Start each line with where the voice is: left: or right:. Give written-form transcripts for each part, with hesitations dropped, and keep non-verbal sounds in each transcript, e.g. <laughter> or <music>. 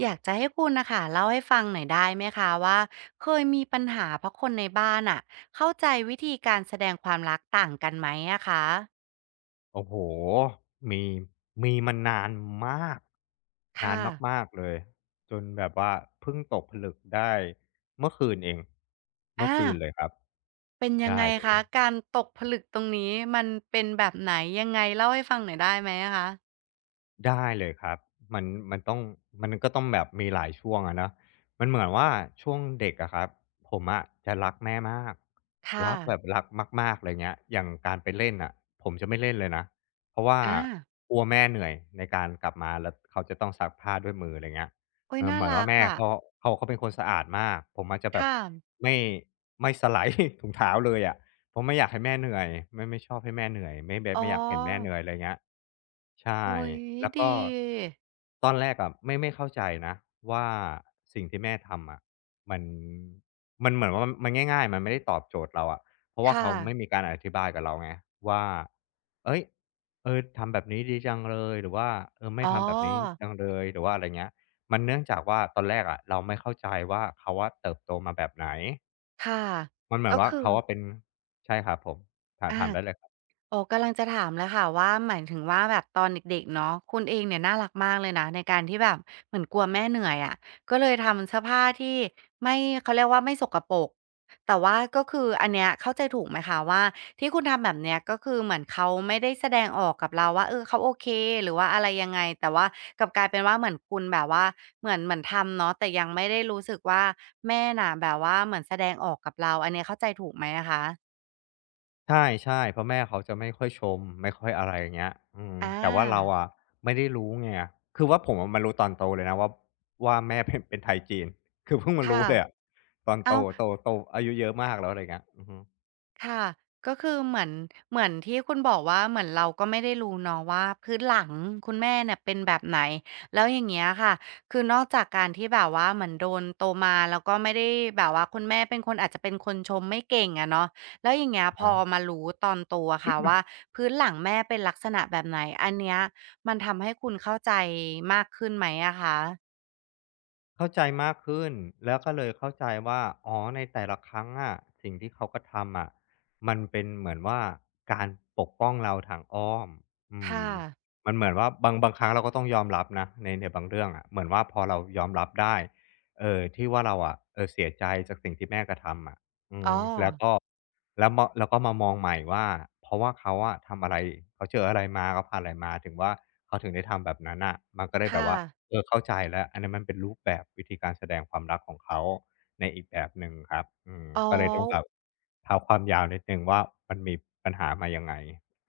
right: อยากจะให้คุณนะคะเล่าให้ฟังหน่อยได้ไหมคะว่าเคยมีปัญหาเพราะคนในบ้านอ่ะเข้าใจวิธีการแสดงความรักต่างกันไหมอะคะ
left: โอ้โห มีมีมานานมาก นาน
right: ค่ะ
left: มากๆเลย จนแบบว่าเพิ่งตกผลึกได้เมื่อคืนเอง เมื่อคืน
right: อา
left: เลยครับ
right: เป็นยัง
left: ได้
right: ไง
left: เล
right: คะ
left: ย
right: การตกผลึกตรงนี้มันเป็นแบบไหนยังไงเล่าให้ฟังหน่อยได้ไหมอะคะ
left: ได้เลยครับมันมันต้องมันก็ต้องแบบมีหลายช่วงอะเนอะมันเหมือนว่าช่วงเด็กอะครับผมอะจะรักแม่มาก
right: ค่ะ
left: รักแบบรักมากๆเลยเงี้ยอย่างการไปเล่นอ่ะผมจะไม่เล่นเลยนะเพราะว่า
right: อา
left: กลัวแม่เหนื่อยในการกลับมาแล้วเขาจะต้องซักผ้าด้วยมืออะไรเงี้ย
right: โอุย
left: เออ
right: น่า
left: เหมือน
right: รั
left: ว่า
right: ก
left: แม่
right: อะ
left: เขาเขาเป็นคนสะอาดมากผมอาจจะแบบ
right: ค่ะ
left: ไม่ไม่สไลด์ <laughs> ถุงเท้าเลยอะ เพราะไม่อยากให้แม่เหนื่อยไม่ชอบให้แม่เหนื่อยไม่แบบ
right: อ๋
left: ไม่อยากเห็นแม่เห
right: อ
left: นื่อยอะไรเงี้ยใช่
right: อุ๊ย
left: แล้ว
right: ดี
left: ก็ตอนแรกอะไม่เข้าใจนะว่าสิ่งที่แม่ทำอะมันมันเหมือนว่ามันง่ายๆมันไม่ได้ตอบโจทย์เราอะเพราะว่า
right: ค่ะ
left: เขาไม่มีการอธิบายกับเราไงว่าเฮ้ยเออทำแบบนี้ดีจังเลยหรือว่าเออไม่
right: อ๋อ
left: ทำแบบนี้จังเลยหรือว่าอะไรเงี้ยมันเนื่องจากว่าตอนแรกอะเราไม่เข้าใจว่าเขาอะเติบโตมาแบบไหน
right: ค่ะ
left: มันเหมือ
right: ก็
left: นว่า
right: คือ
left: เขาอะเป็นใช่ครับผมถาม
right: อา
left: ถามได้เลยครับ
right: ออกำลังจะถามแล้วค่ะว่าหมายถึงว่าแบบตอนเด็กๆเนาะคุณเองเนี่ยน่ารักมากเลยนะในการที่แบบเหมือนกลัวแม่เหนื่อยอะก็เลยทำเสื้อผ้าที่ไม่เขาเรียกว่าไม่สกปรกแต่ว่าก็คืออันเนี้ยเข้าใจถูกไหมคะว่าที่คุณทำแบบเนี้ยก็คือเหมือนเขาไม่ได้แสดงออกกับเราว่าเออเขาโอเคหรือว่าอะไรยังไงแต่ว่ากลับกลายเป็นว่าเหมือนคุณแบบว่าเหมือนทำเนาะแต่ยังไม่ได้รู้สึกว่าแม่น่ะแบบว่าเหมือนแสดงออกกับเราอันเนี้ยเข้าใจถูกไหมอะคะ
left: ใช่ๆเพราะแม่เขาจะไม่ค่อยชมไม่ค่อยอะไรอย่างเงี้ยอืม
right: อา
left: แต่ว่าเราอะไม่ได้รู้ไงคือว่าผมอะมารู้ตอนโตเลยนะว่าแม่เป็นไทยจีน <laughs> คือเพิ่งมารู้
right: ค่ะ
left: เลยอะตอนโต
right: เอา
left: โตโตอายุเยอะมากแล้วอะไรเงี้ยอือฮึ
right: ค่ะก็คือเหมือนที่คุณบอกว่าเหมือนเราก็ไม่ได้รู้เนาะว่าพื้นหลังคุณแม่เนี่ยเป็นแบบไหนแล้วอย่างเงี้ยค่ะคือนอกจากการที่แบบว่าเหมือนโดนโตมาแล้วก็ไม่ได้แบบว่าคุณแม่เป็นคนอาจจะเป็นคนชมไม่เก่งอะเนาะแล้วอย่างเงี้ยพอ
left: อา
right: มารู้ตอนโตอะค่ะว่าพื้นหลังแม่เป็นลักษณะแบบไหนอันเนี้ยมันทำให้คุณเข้าใจมากขึ้นไหมอะคะ
left: เข้าใจมากขึ้นแล้วก็เลยเข้าใจว่าอ๋อในแต่ละครั้งอะสิ่งที่เขากระทำอะมันเป็นเหมือนว่าการปกป้องเราทางอ้อมอื
right: ค่ะ
left: มมันเหมือนว่าบางครั้งเราก็ต้องยอมรับนะในบางเรื่องอะเหมือนว่าพอเรายอมรับได้ที่ว่าเราอะเสียใจจากสิ่งที่แม่กระทำอะอืม
right: อ๋อ
left: แล้วก็แล้วก็มามองใหม่ว่าเพราะว่าเขาอะทำอะไรเขาเจออะไรมาเขาผ่านอะไรมาถึงว่าเขาถึงได้ทำแบบนั้นน่ะมันก็เลยแบบ
right: ค่ะ
left: ว่า เออเข้าใจแล้วอันนั้นมันเป็นรูปแบบวิธีการแสดงความรักของเขาในอีกแบบหนึ่งครับอืม
right: อ๋อ
left: ก็เลยต้องแบบเท้าความยาวนิดหนึ่งว่ามันมีปัญหามายังไง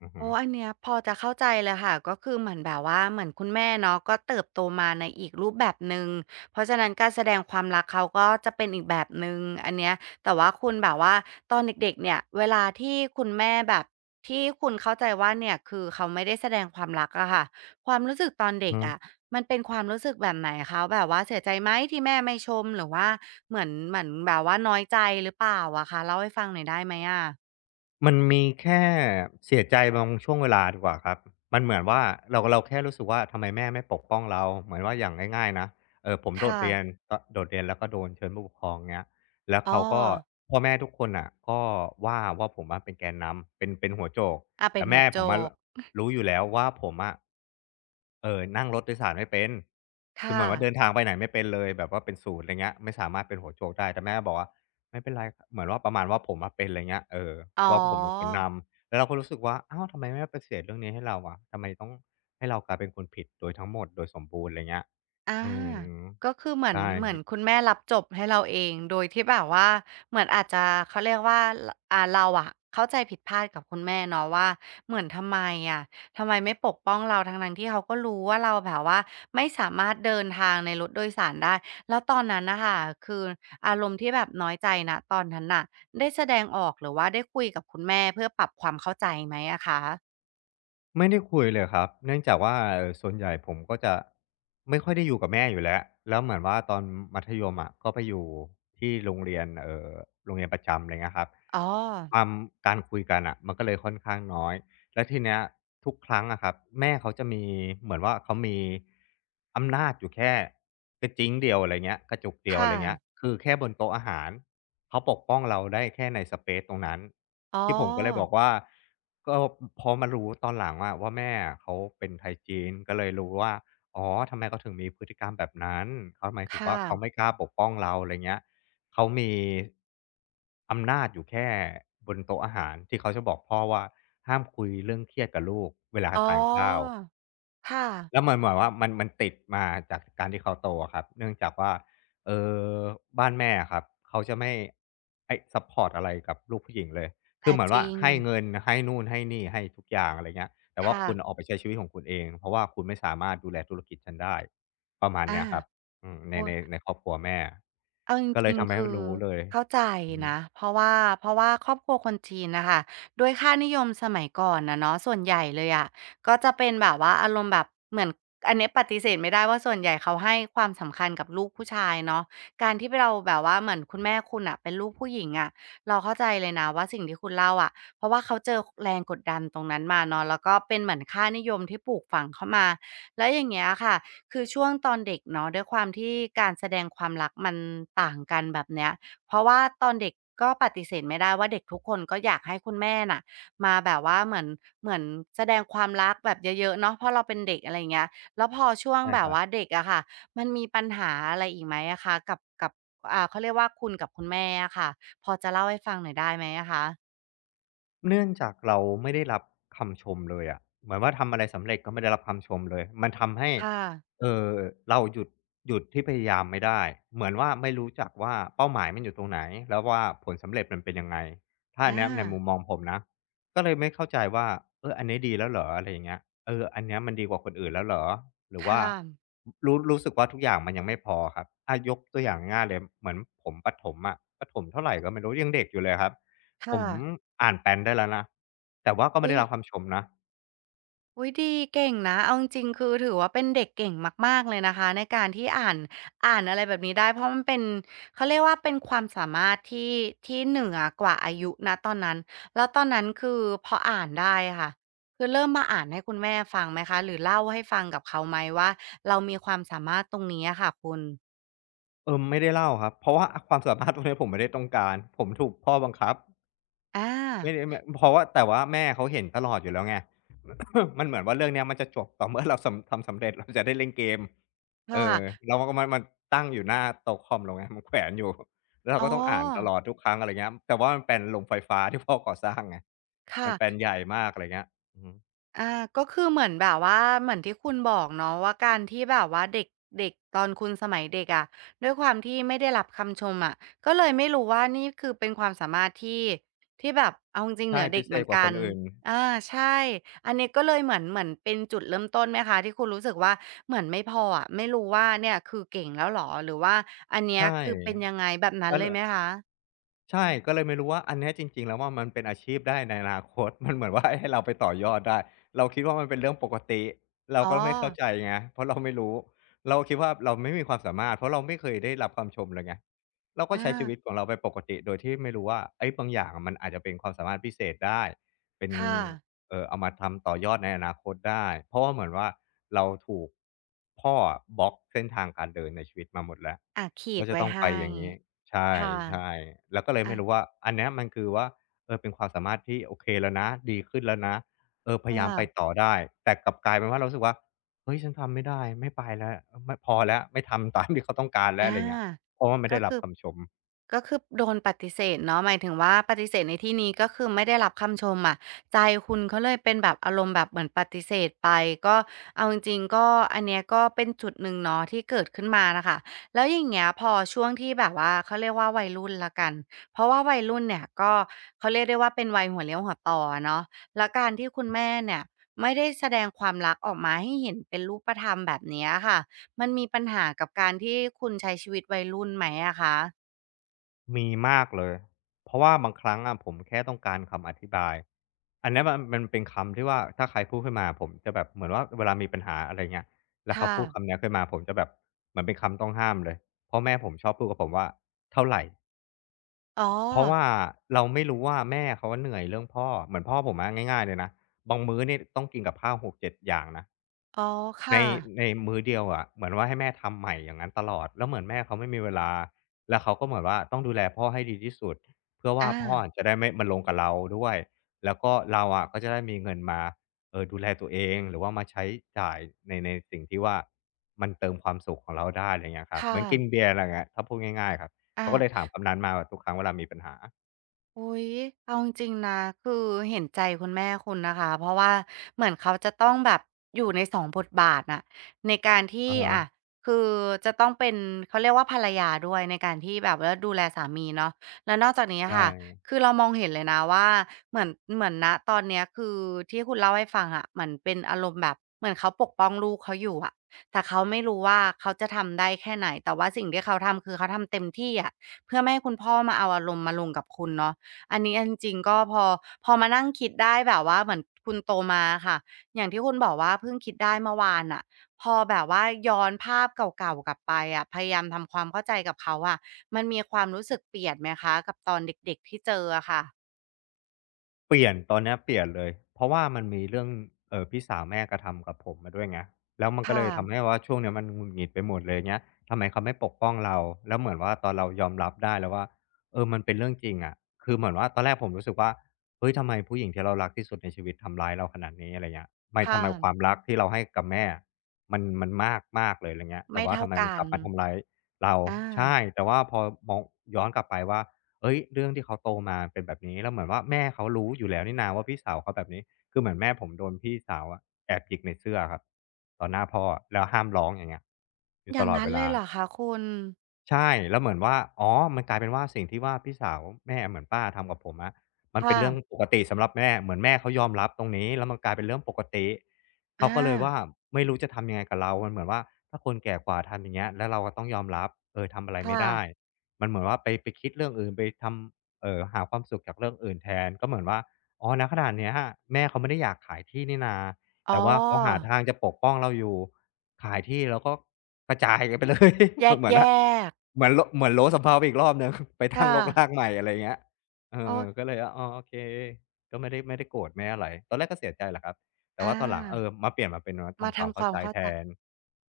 left: อือฮ
right: โอ้อันเนี้ยพอจะเข้าใจเลยค่ะก็คือเหมือนแบบว่าเหมือนคุณแม่เนาะก็เติบโตมาในอีกรูปแบบหนึ่งเพราะฉะนั้นการแสดงความรักเขาก็จะเป็นอีกแบบหนึ่งอันเนี้ยแต่ว่าคุณแบบว่าตอนเด็กๆเนี่ยเวลาที่คุณแม่แบบที่คุณเข้าใจว่าเนี่ยคือเขาไม่ได้แสดงความรักอะค่ะความรู้สึกตอนเด็ก
left: ึ
right: อะมันเป็นความรู้สึกแบบไหนคะแบบว่าเสียใจไหมที่แม่ไม่ชมหรือว่าเหมือนแบบว่าน้อยใจหรือเปล่าอะคะเล่าให้ฟังหน่อยได้ไหมอะ
left: มันมีแค่เสียใจบางช่วงเวลาดีกว่าครับมันเหมือนว่าเราแค่รู้สึกว่าทำไมแม่ไม่ปกป้องเราเหมือนว่าอย่างง่ายๆนะผมโดด
right: ค่ะ
left: เรียนโดดเรียนแล้วก็โดนเชิญผู้ปกครองเงี้ยแล้ว
right: อ๋อ
left: เขาก็พ่อแม่ทุกคนน่ะก็ว่าผมอะเป็นแกนนำเป็นหัวโจก
right: อาเป็น
left: แต่
right: หัว
left: แม่
right: โจ
left: ผมอะ
right: ก
left: รู้อยู่แล้วว่าผมอะนั่งรถโดยสารไม่เป็นคือเห
right: ค่ะ
left: มือนว่าเดินทางไปไหนไม่เป็นเลยแบบว่าเป็นศูนย์ไรเงี้ยไม่สามารถเป็นหัวโจกได้แต่แม่บอกว่า ไม่เป็นไรเหมือนว่าประมาณว่าผมอะเป็นไรเงี้ยเออ
right: อ๋อ
left: ว่าผมเป็นคนนำแล้วเราก็รู้สึกว่าอ้าวทำไมไม่ปฏิเสธเรื่องนี้ให้เราอะทำไมต้องให้เรากลายเป็นคนผิดโดยทั้งหมดโดยสมบูรณ์ไรเงี้ย
right: อา
left: อืม
right: ก็คือเหมือน
left: ใช่
right: เหมือนคุณแม่รับจบให้เราเองโดยที่แบบว่าเหมือนอาจจะเขาเรียกว่ารอ่าเราอะเข้าใจผิดพลาดกับคุณแม่เนาะว่าเหมือนทำไมอะทำไมไม่ปกป้องเราทั้งๆที่เขาก็รู้ว่าเราแบบว่าไม่สามารถเดินทางในรถโดยสารได้แล้วตอนนั้นน่ะค่ะคืออารมณ์ที่แบบน้อยใจณตอนนั้นน่ะได้แสดงออกหรือว่าได้คุยกับคุณแม่เพื่อปรับความเข้าใจไหมอะคะ
left: ไม่ได้คุยเลยครับเนื่องจากว่าส่วนใหญ่ผมก็จะไม่ค่อยได้อยู่กับแม่อยู่แล้วแล้วเหมือนว่าตอนมัธยมอะก็ไปอยู่ที่โรงเรียนโรงเรียนประจำอะไรเงี้ยครับ
right: อ๋อ
left: ความการคุยกันอ่ะมันก็เลยค่อนข้างน้อยและทีเนี้ยทุกครั้งอะครับแม่เขาจะมีเหมือนว่าเขามีอำนาจอยู่แค่กระจิ๋งเดียวอะไรเงี้ยกระจุกเดียวอะ
right: ค่ะ
left: ไรเงี้ยคือแค่บนโต๊ะอาหาร เขาปกป้องเราได้แค่ในสเปซตรงนั้น
right: อ๋อ
left: ที่ผมก็เลยบอกว่าก็พอมารู้ตอนหลังอะว่าแม่อะเขาเป็นไทยจีนก็เลยรู้ว่าอ๋อทำไมเขาถึงมีพฤติกรรมแบบนั้นเขาหมายถึง
right: ค่ะ
left: ว่าเขาไม่กล้าปกป้องเราอะไรเงี้ยเขามีอำนาจอยู่แค่บนโต๊ะอาหารที่เขาจะบอกพ่อว่าห้ามคุยเรื่องเครียดกับลูกเวลา
right: อ๋อ
left: ทานข้าว
right: ค่ะ
left: แล้วมันเหมือนว่ามันติดมาจากการที่เขาโตอะครับเนื่องจากว่าเอ่อบ้านแม่อะครับเขาจะไม่ให้ซัปพอร์ตอะไรกับลูกผู้หญิงเลยคือ
right: อา
left: เหมือน
right: จ
left: ว่า
right: ริง
left: ให้เงินให้นู่นให้นี่ให้ทุกอย่างอะไรเงี้ยแต่ว่า
right: ค่ะ
left: คุณออกไปใช้ชีวิตของคุณเองเพราะว่าคุณไม่สามารถดูแลธุรกิจฉันได้ประมาณ
right: อา
left: เนี้ยครับอืมในครอบครัวแม่
right: เอาจ
left: ก็เล
right: ริ
left: ย
right: ง
left: ทำ
right: ๆ
left: ให้
right: คือ
left: รู้เลย
right: เข้าใจ
left: อือฮึ
right: นะเพราะว่าครอบครัวคนจีนน่ะค่ะด้วยค่านิยมสมัยก่อนน่ะเนาะส่วนใหญ่เลยอะก็จะเป็นแบบว่าอารมณ์แบบเหมือนอันเนี้ยปฏิเสธไม่ได้ว่าส่วนใหญ่เขาให้ความสำคัญกับลูกผู้ชายเนาะการที่เราแบบว่าเหมือนคุณแม่คุณน่ะเป็นลูกผู้หญิงอะเราเข้าใจเลยนะว่าสิ่งที่คุณเล่าอะเพราะว่าเขาเจอคแรงกดดันตรงนั้นมาเนาะแล้วก็เป็นเหมือนค่านิยมที่ปลูกฝังเข้ามาแล้วอย่างเงี้ยค่ะ คือช่วงตอนเด็กเนาะด้วยความที่การแสดงความรักมันต่างกันแบบเนี้ยเพราะว่าตอนเด็กก็ปฏิเสธไม่ได้ว่าเด็กทุกคนก็อยากให้คุณแม่น่ะมาแบบว่าเหมือนแสดงความรักแบบเยอะๆเนาะเพราะเราเป็นเด็กอะไรเงี้ยแล้วพอช่วง
left: ใช่
right: แบ
left: ค
right: บ
left: รั
right: ว่า
left: บ
right: เด็กอะค่ะมันมีปัญหาอะไรอีกไหมอะคะกับอ่าเขาเรียกว่าคุณกับคุณแม่อะค่ะพอจะเล่าให้ฟังหน่อยได้ไหมอะคะ
left: เนื่องจากเราไม่ได้รับคำชมเลยอะเหมือนว่าทำอะไรสำเร็จก็ไม่ได้รับคำชมเลยมันทำให้
right: ค่ะ
left: เอ่อเราหยุดที่พยายามไม่ได้เหมือนว่าไม่รู้จักว่าเป้าหมายมันอยู่ตรงไหนแล้วว่าผลสำเร็จมันเป็นยังไงถ้าอัน
right: อา
left: เนี้ยในมุมมองผมนะก็เลยไม่เข้าใจว่าเอออันนี้ดีแล้วเหรออะไรอย่างเงี้ยเอออันเนี้ยมันดีกว่าคนอื่นแล้วเหรอหรือว่า
right: ค่ะ
left: รู้สึกว่าทุกอย่างมันยังไม่พอครับอายกตัวอย่างง่ายๆเลยเหมือนผมประถมเท่าไรก็ไม่รู้ยังเด็กอยู่เลยครับ ผ
right: ค่ะ
left: มอ่านแปลนได้แล้วนะแต่ว่าก็ไม่
right: อุ้
left: ได้
right: ย
left: รับคำชมนะ
right: อุ๊ยดีเก่งนะเอาจริงๆคือถือว่าเป็นเด็กเก่งมากๆเลยนะคะในการที่อ่านอะไรแบบนี้ได้เพราะมันเป็นเขาเรียกว่าเป็นความสามารถที่เหนือกว่าอายุณตอนนั้นแล้วตอนนั้นคือพออ่านได้อะค่ะคือเริ่มมาอ่านให้คุณแม่ฟังไหมคะหรือเล่าให้ฟังกับเขาไหมว่าเรามีความสามารถตรงนี้อะค่ะคุณ
left: เออไม่ได้เล่าครับเพราะว่าความสามารถตรงนี้ผมไม่ได้ต้องการผมถูกพ่อบังคับ
right: อ
left: ไม่
right: า
left: ได้มเพราะว่าแต่ว่าแม่เขาเห็นตลอดอยู่แล้วไง <coughs> มันเหมือนว่าเรื่องเนี้ยมันจะจบต่อเมื่อเราสำ <coughs> ทำสำเร็จเราจะได้เล่นเกมเออ
right: ค่ะ
left: แล้วมันก็มันตั้งอยู่หน้าโต๊ะคอมเราไงมันแขวนอยู่แล้วเรา
right: อ๋อ
left: ก็ต้องอ่านตลอดทุกครั้งอะไรเงี้ยแต่ว่ามันแปลนโรงไฟฟ้าที่พ่อก่อสร้างไงมันแปลน
right: ค่ะ
left: ใหญ่มากอะไรเงี้ยอือฮึ
right: อาก็คือเหมือนแบบว่าเหมือนที่คุณบอกเนาะว่าการที่แบบว่าเด็กเด็กตอนคุณสมัยเด็กอะด้วยความที่ไม่ได้รับคำชมอะก็เลยไม่รู้ว่านี่คือเป็นความสามารถที่แบบเอาจริงๆเห
left: ใช่
right: นือเด็
left: พิ
right: ก
left: เศ
right: เหมื
left: ษ
right: อน
left: กว่าค
right: กัน
left: นอื่น
right: อาใช่อันนี้ก็เลยเหมือนเป็นจุดเริ่มต้นไหมคะที่คุณรู้สึกว่าเหมือนไม่พออะไม่รู้ว่าเนี่ยคือเก่งแล้วหรอหรือว่าอันเนี้ย
left: ใช่
right: คือเป็นยังไงแบบนั้น
left: แล้ว
right: เล
left: ล
right: ยไหมคะ
left: ใช่ก็เลยไม่รู้ว่าอันเนี้ยจริงๆแล้วว่ามันเป็นอาชีพได้ในอนาคต <laughs> มันเหมือนว่าให้เราไปต่อยอดได้เราคิดว่ามันเป็นเรื่องปกติเรา
right: อ๋อ
left: ก็ไม่เข้าใจไงเพราะเราไม่รู้เราคิดว่าเราไม่มีความสามารถเพราะเราไม่เคยได้รับคำชมเลยไงเราก็
right: อา
left: ใช้ชีวิตของเราไปปกติโดยที่ไม่รู้ว่าเฮ้ยบางอย่างอะมันอาจจะเป็นความสามารถพิเศษได้เป็น
right: ค่ะ
left: เอามาทำต่อยอดในอนาคตได้เพราะว่าเหมือนว่าเราถูกพ่ออะบล็อกเส้นทางการเดินในชีวิตมาหมดแล้ว
right: อะขีด
left: ว่าจะ
right: ไว้
left: ต้องไป
right: ให้
left: อย่างงี้ ใช
right: ค่ะ
left: ่ๆเราก็เลย
right: อะ
left: ไม่รู้ว่าอันเนี้ยมันคือว่าเออเป็นความสามารถที่โอเคแล้วนะดีขึ้นแล้วนะเออพยายาม
right: ค่ะ
left: ไปต่อได้แต่กลับกลายเป็นว่าเรารู้สึกว่าเฮ้ยฉันทำไม่ได้ไม่ไปแล้วไม่พอแล้วไม่ทำ <laughs> ตามที่เขาต้องการแล้วอะ
right: อ่า
left: ไรเงี้ยเพราะว่าไม่
right: ก็
left: ได้รับ
right: คือ
left: คำชม
right: ก็คือโดนปฏิเสธเนาะหมายถึงว่าปฏิเสธในที่นี้ก็คือไม่ได้รับคำชมอะใจคุณก็เลยเป็นแบบอารมณ์แบบเหมือนปฏิเสธไปก็เอาจริงๆก็อันเนี้ยก็เป็นจุดหนึ่งเนาะที่เกิดขึ้นมาน่ะค่ะแล้วอย่างเงี้ยพอช่วงที่แบบว่าเขาเรียกว่าวัยรุ่นแล้วกันเพราะว่าวัยรุ่นเนี่ยก็เขาเรียกได้ว่าเป็นวัยหัวเลี้ยวหัวต่ออะเนาะแล้วการที่คุณแม่เนี่ยไม่ได้แสดงความรักออกมาให้เห็นเป็นรูปธรรมแบบเนี้ยค่ะมันมีปัญหากับการที่คุณใช้ชีวิตวัยรุ่นไหมอะคะ
left: มีมากเลยเพราะว่าบางครั้งอะผมแค่ต้องการคำอธิบายอันเนี้ยมันเป็นคำที่ว่าถ้าใครพูดขึ้นมาผมจะแบบเหมือนว่าเวลามีปัญหาอะไรเงี้ยแล้วเขา
right: ค่ะ
left: พูดคำเนี้ยขึ้นมาผมจะแบบเหมือนเป็นคำต้องห้ามเลยเพราะแม่ผมชอบพูดกับผมว่าเท่าไร
right: อ๋อ
left: เพราะว่าเราไม่รู้ว่าแม่เขาอะเหนื่อยเรื่องพ่อเหมือนพ่อผมอะง่ายๆเลยนะบางมื้อนี่ต้องกินกับข้าว6-7อย่างนะ
right: อ๋อ
left: ใน
right: ค่ะ
left: ในมื้อเดียวอะเหมือนว่าให้แม่ทำใหม่อย่างงั้นตลอดแล้วเหมือนแม่เขาไม่มีเวลาแล้วเขาก็เหมือนว่าต้องดูแลพ่อให้ดีที่สุดเพื่อว่า
right: อา
left: พ่ออะจะได้ไม่มาลงกับเราด้วยแล้วก็เราอะก็จะได้มีเงินมาดูแลตัวเองหรือว่ามาใช้จ่ายในสิ่งที่ว่ามันเติมความสุขของเราได้อะไรเงี้ยครับเห
right: ค่ะ
left: มือนกินเบียร์อะไรเงี้ยถ้าพูดง่ายๆครับ
right: อา
left: เขาก็เลยถามคำนั้นมาแบบทุกครั้งเวลามีปัญหา
right: อุ๊ยเอาจริงๆนะคือเห็นใจคุณแม่คุณนะคะเพราะว่าเหมือนเขาจะต้องแบบอยู่ในสองบทบาทน่ะในการที่
left: อะฮะ
right: อะคือจะต้องเป็นเขาเรียกว่าภรรยาด้วยในการที่แบบว่าดูแลสามีเนาะแล้วนอกจากนี้อ
left: ใช
right: ค่ะ
left: ่
right: คือเรามองเห็นเลยนะว่าเหมือนเหมือนณตอนเนี้ยคือที่คุณเล่าให้ฟังอะเหมือนเป็นอารมณ์แบบเหมือนเขาปกป้องลูกเขาอยู่อะแต่เขาไม่รู้ว่าเขาจะทำได้แค่ไหนแต่ว่าสิ่งที่เขาทำคือเขาทำเต็มที่อะเพื่อไม่ให้คุณพ่อมาเอาอารมณ์มาลงกับคุณเนาะ อันนี้เอาจริงๆก็พอมานั่งคิดได้แบบว่าเหมือนคุณโตมาอะค่ะอย่างที่คุณบอกว่าเพิ่งคิดได้เมื่อวานน่ะพอแบบว่าย้อนภาพเก่าๆกลับไปอะพยายามทำความเข้าใจกับเขาอะมันมีความรู้สึกเปลี่ยนไหมคะกับตอนเด็กๆที่เจออะค่ะ
left: เปลี่ยนตอนเนี้ยเปลี่ยนเลยเพราะว่ามันมีเรื่องพี่สาวแม่กระทำกับผมมาด้วยไงแล้วมันก็เล
right: ค่ะ
left: ยทำให้ว่าช่วงเนี้ยมันหงุดหงิดไปหมดเลยเงี้ยทำไมเขาไม่ปกป้องเราแล้วเหมือนว่าตอนเรายอมรับได้แล้วว่าเออมันเป็นเรื่องจริงอะคือเหมือนว่าตอนแรกผมรู้สึกว่าเฮ้ยทำไมผู้หญิงที่เรารักที่สุดในชีวิตทำร้ายเราขนาดนี้อะไรเงี้ยไม่ทำ
right: ค่ะ
left: ไมความรักที่เราให้กับแม่อะมันมากมากเลยอะไรเงี้ยแต่
right: ไม่
left: ว่า
right: เท่า
left: ทำไมมัน
right: กั
left: ก
right: น
left: ลับมาทำร้ายเรา
right: อา
left: ใช่แต่ว่าพอมองย้อนกลับไปว่า เฮ้ยเรื่องที่เขาโตมาเป็นแบบนี้แล้วเหมือนว่าแม่เขารู้อยู่แล้วนี่นาว่าพี่สาวเขาแบบนี้ คือเหมือนแม่ผมโดนพี่สาวอะแอบหยิกในเสื้อครับต่อหน้าพ่อแล้วห้ามร้องอย่างเงี้ยอยู่
right: อ
left: ต
right: ย่าง
left: ลอด
right: งั้น
left: เว
right: เล
left: ลา
right: ยเหรอคะคุณ
left: ใช่แล้วเหมือนว่าอ๋อมันกลายเป็นว่าสิ่งที่ว่าพี่สาวแม่เหมือนป้าทำกับผมอะมันเป็น
right: ค่ะ
left: เรื่องปกติสำหรับแม่เหมือนแม่เขายอมรับตรงนี้แล้วมันกลายเป็นเรื่องปกติ
right: อ
left: เขาก็เลยว่า
right: า
left: ไม่รู้จะทำยังไงกับเรามันเหมือนว่าถ้าคนแก่กว่าทำอย่างเงี้ยแล้วเราก็ต้องยอมรับเออทำอะไรไม่
right: ค่ะ
left: ได้มันเหมือนว่าไปคิดเรื่องอื่นไปทำหาความสุขจากเรื่องอื่นแทนก็เหมือนว่าอ๋อณขณะเนี้ยแม่เขาไม่ได้อยากขายที่นี่นา
right: อ๋
left: แต่ว่าเขาหา
right: อ
left: ทางจะปกป้องเราอยู่ขายที่แล้วก็กระจายกันไป <laughs> เลยเหมือน
right: แย
left: ว่า
right: กๆ
left: เหมือนโล a s t a n ไปอีกรอบหนึ่ง <laughs> ไปตั้ง
right: ค่ะ
left: รกรากใหม่อะไรอย่างเงี้ยเอ
right: โอ๊
left: อ
right: ย
left: ก็เลยอ๋อโอเคก็ไม่ได้โกรธไม่อะไรตอนแรกก็เสียใจแหละครับแต่
right: อา
left: ว่าตอนหลังมาเปลี่ยนมาเป็นมา
right: มา
left: ทำความ
right: ทำค
left: เข้า
right: วาม
left: ใจ
right: เข้า
left: แท
right: ใจ
left: น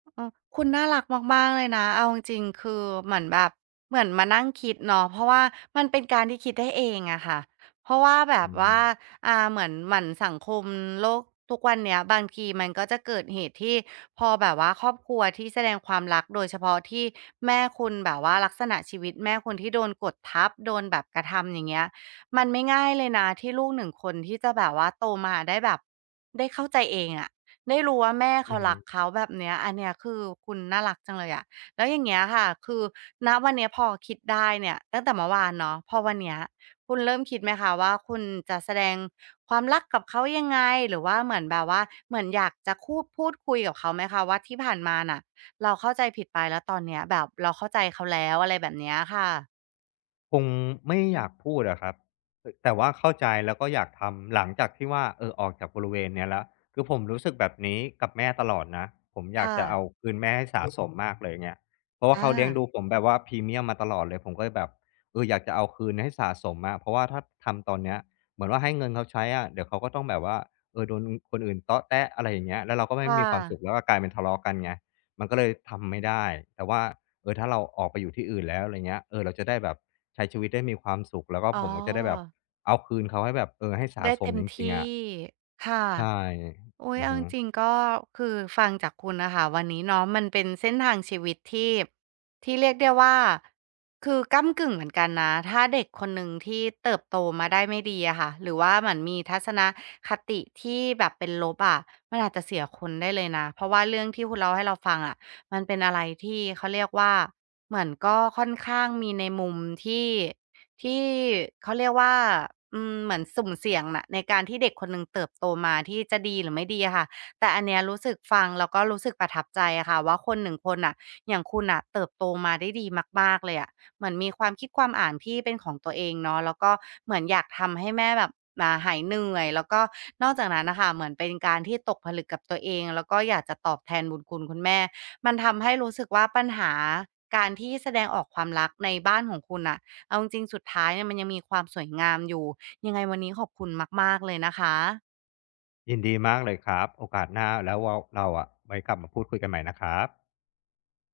right: เออคุณน่ารักมากๆเลยนะเอาจริงๆคือเหมือนแบบเหมือนมานั่งคิดเนาะเพราะว่ามันเป็นการที่คิดได้เองอะค่ะเพราะว่าแบ
left: อื
right: บ
left: ม
right: ว่าอ่าเหมือนสังคมโลกทุกวันเนี้ยบางทีมันก็จะเกิดเหตุที่พอแบบว่าครอบครัวที่แสดงความรักโดยเฉพาะที่แม่คุณแบบว่าลักษณะชีวิตแม่คุณที่โดนกดทับโดนแบบกระทำอย่างเงี้ยมันไม่ง่ายเลยนะที่ลูกหนึ่งคนที่จะแบบว่าโตมาได้แบบได้เข้าใจเองอะ ได้รู้ว่าแม่
left: อื
right: เขา
left: อฮึ
right: รักเขาแบบเนี้ยอันเนี้ยคือคุณน่ารักจังเลยอะแล้วอย่างเงี้ยค่ะคือณวันเนี้ยพอคิดได้เนี่ยตั้งแต่เมื่อวานเนาะพอวันเนี้ยคุณเริ่มคิดไหมคะว่าคุณจะแสดงความรักกับเขายังไงหรือว่าเหมือนแบบว่าเหมือนอยากจะคูดพูดคุยกับเขาไหมคะว่าที่ผ่านมาน่ะเราเข้าใจผิดไปแล้วตอนเนี้ยแบบเราเข้าใจเขาแล้วอะไรแบบเนี้ยค่ะ
left: คงไม่อยากพูดอะครับแต่ว่าเข้าใจแล้วก็อยากทำหลังจากที่ว่าออกจากบริเวณเนี้ยแล้วคือผมรู้สึกแบบนี้กับแม่ตลอดนะผมอยาก
right: ค่ะ
left: จะเอาคืนแม่ให้สะอืสมมมากเลยเงี้ยเพราะว่า
right: อา
left: เขาเลี้ยงดูผมแบบว่าพรีเมียมมาตลอดเลยผมก็เลยแบบอยากจะเอาคืนให้สะสมอะเพราะว่าถ้าทำตอนเนี้ยเหมือนว่าให้เงินเขาใช้อะเดี๋ยวเขาก็ต้องแบบว่าโดนคนอื่นเตาะแตะอะไรอย่างเงี้ยแล้วเราก็ไม่
right: ค่ะ
left: มีความสุขแล้วก็กลายเป็นทะเลาะกันไงมันก็เลยทำไม่ได้แต่ว่าถ้าเราออกไปอยู่ที่อื่นแล้วอะไรเงี้ยเราจะได้แบบ ใช้ชีวิตได้มีความสุขแล้วก็
right: อ๋อ
left: ผมก็จะได้แบบเอาคืนเขาให้แบบให้สะ
right: ได้
left: สม
right: เต็ม
left: จริงๆ
right: ที่
left: อะ
right: ค่ะ
left: ใช่
right: โอ้ย
left: อือ
right: เอา
left: ฮึ
right: จริงๆก็คือฟังจากคุณนะคะวันนี้เนาะมันเป็นเส้นทางชีวิตที่เรียกได้ว่าคือก้ำกึ่งเหมือนกันนะถ้าเด็กคนหนึ่งที่เติบโตมาได้ไม่ดีอะค่ะหรือว่าเหมือนมีทัศนคติที่แบบเป็นลบอะมันอาจจะเสียคุณได้เลยนะเพราะว่าเรื่องที่คุณเล่าให้เราฟังอะมันเป็นอะไรที่เขาเรียกว่าเหมือนก็ค่อนข้างมีในมุมที่ ที่เขาเรียกว่าอืมเหมือนสุ่มเสี่ยงน่ะในการที่เด็กคนหนึ่งเติบโตมาที่จะดีหรือไม่ดีอะค่ะแต่อันเนี้ยรู้สึกฟังแล้วก็รู้สึกประทับใจอะค่ะว่าคนหนึ่งคนน่ะอย่างคุณน่ะเติบโตมาได้ดีมากๆเลยอะเหมือนมีความคิดความอ่านที่เป็นของตัวเองเนาะแล้วก็เหมือนอยากทำให้แม่แบบอ่าหายเหนื่อยแล้วก็นอกจากนั้นน่ะค่ะเหมือนเป็นการที่ตกผลึกกับตัวเองแล้วก็อยากจะตอบแทนบุญคุณคุณแม่มันทำให้รู้สึกว่าปัญหาการที่แสดงออกความรักในบ้านของคุณน่ะ เอาจริงๆสุดท้ายเนี่ยมันยังมีความสวยงามอยู่ยังไงวันนี้ขอบคุณมากๆเลยนะคะ
left: ยินดีมากเลยครับโอกาสหน้าแล้วเราอะไว้กลับมาพูดคุยกันใหม่นะครับ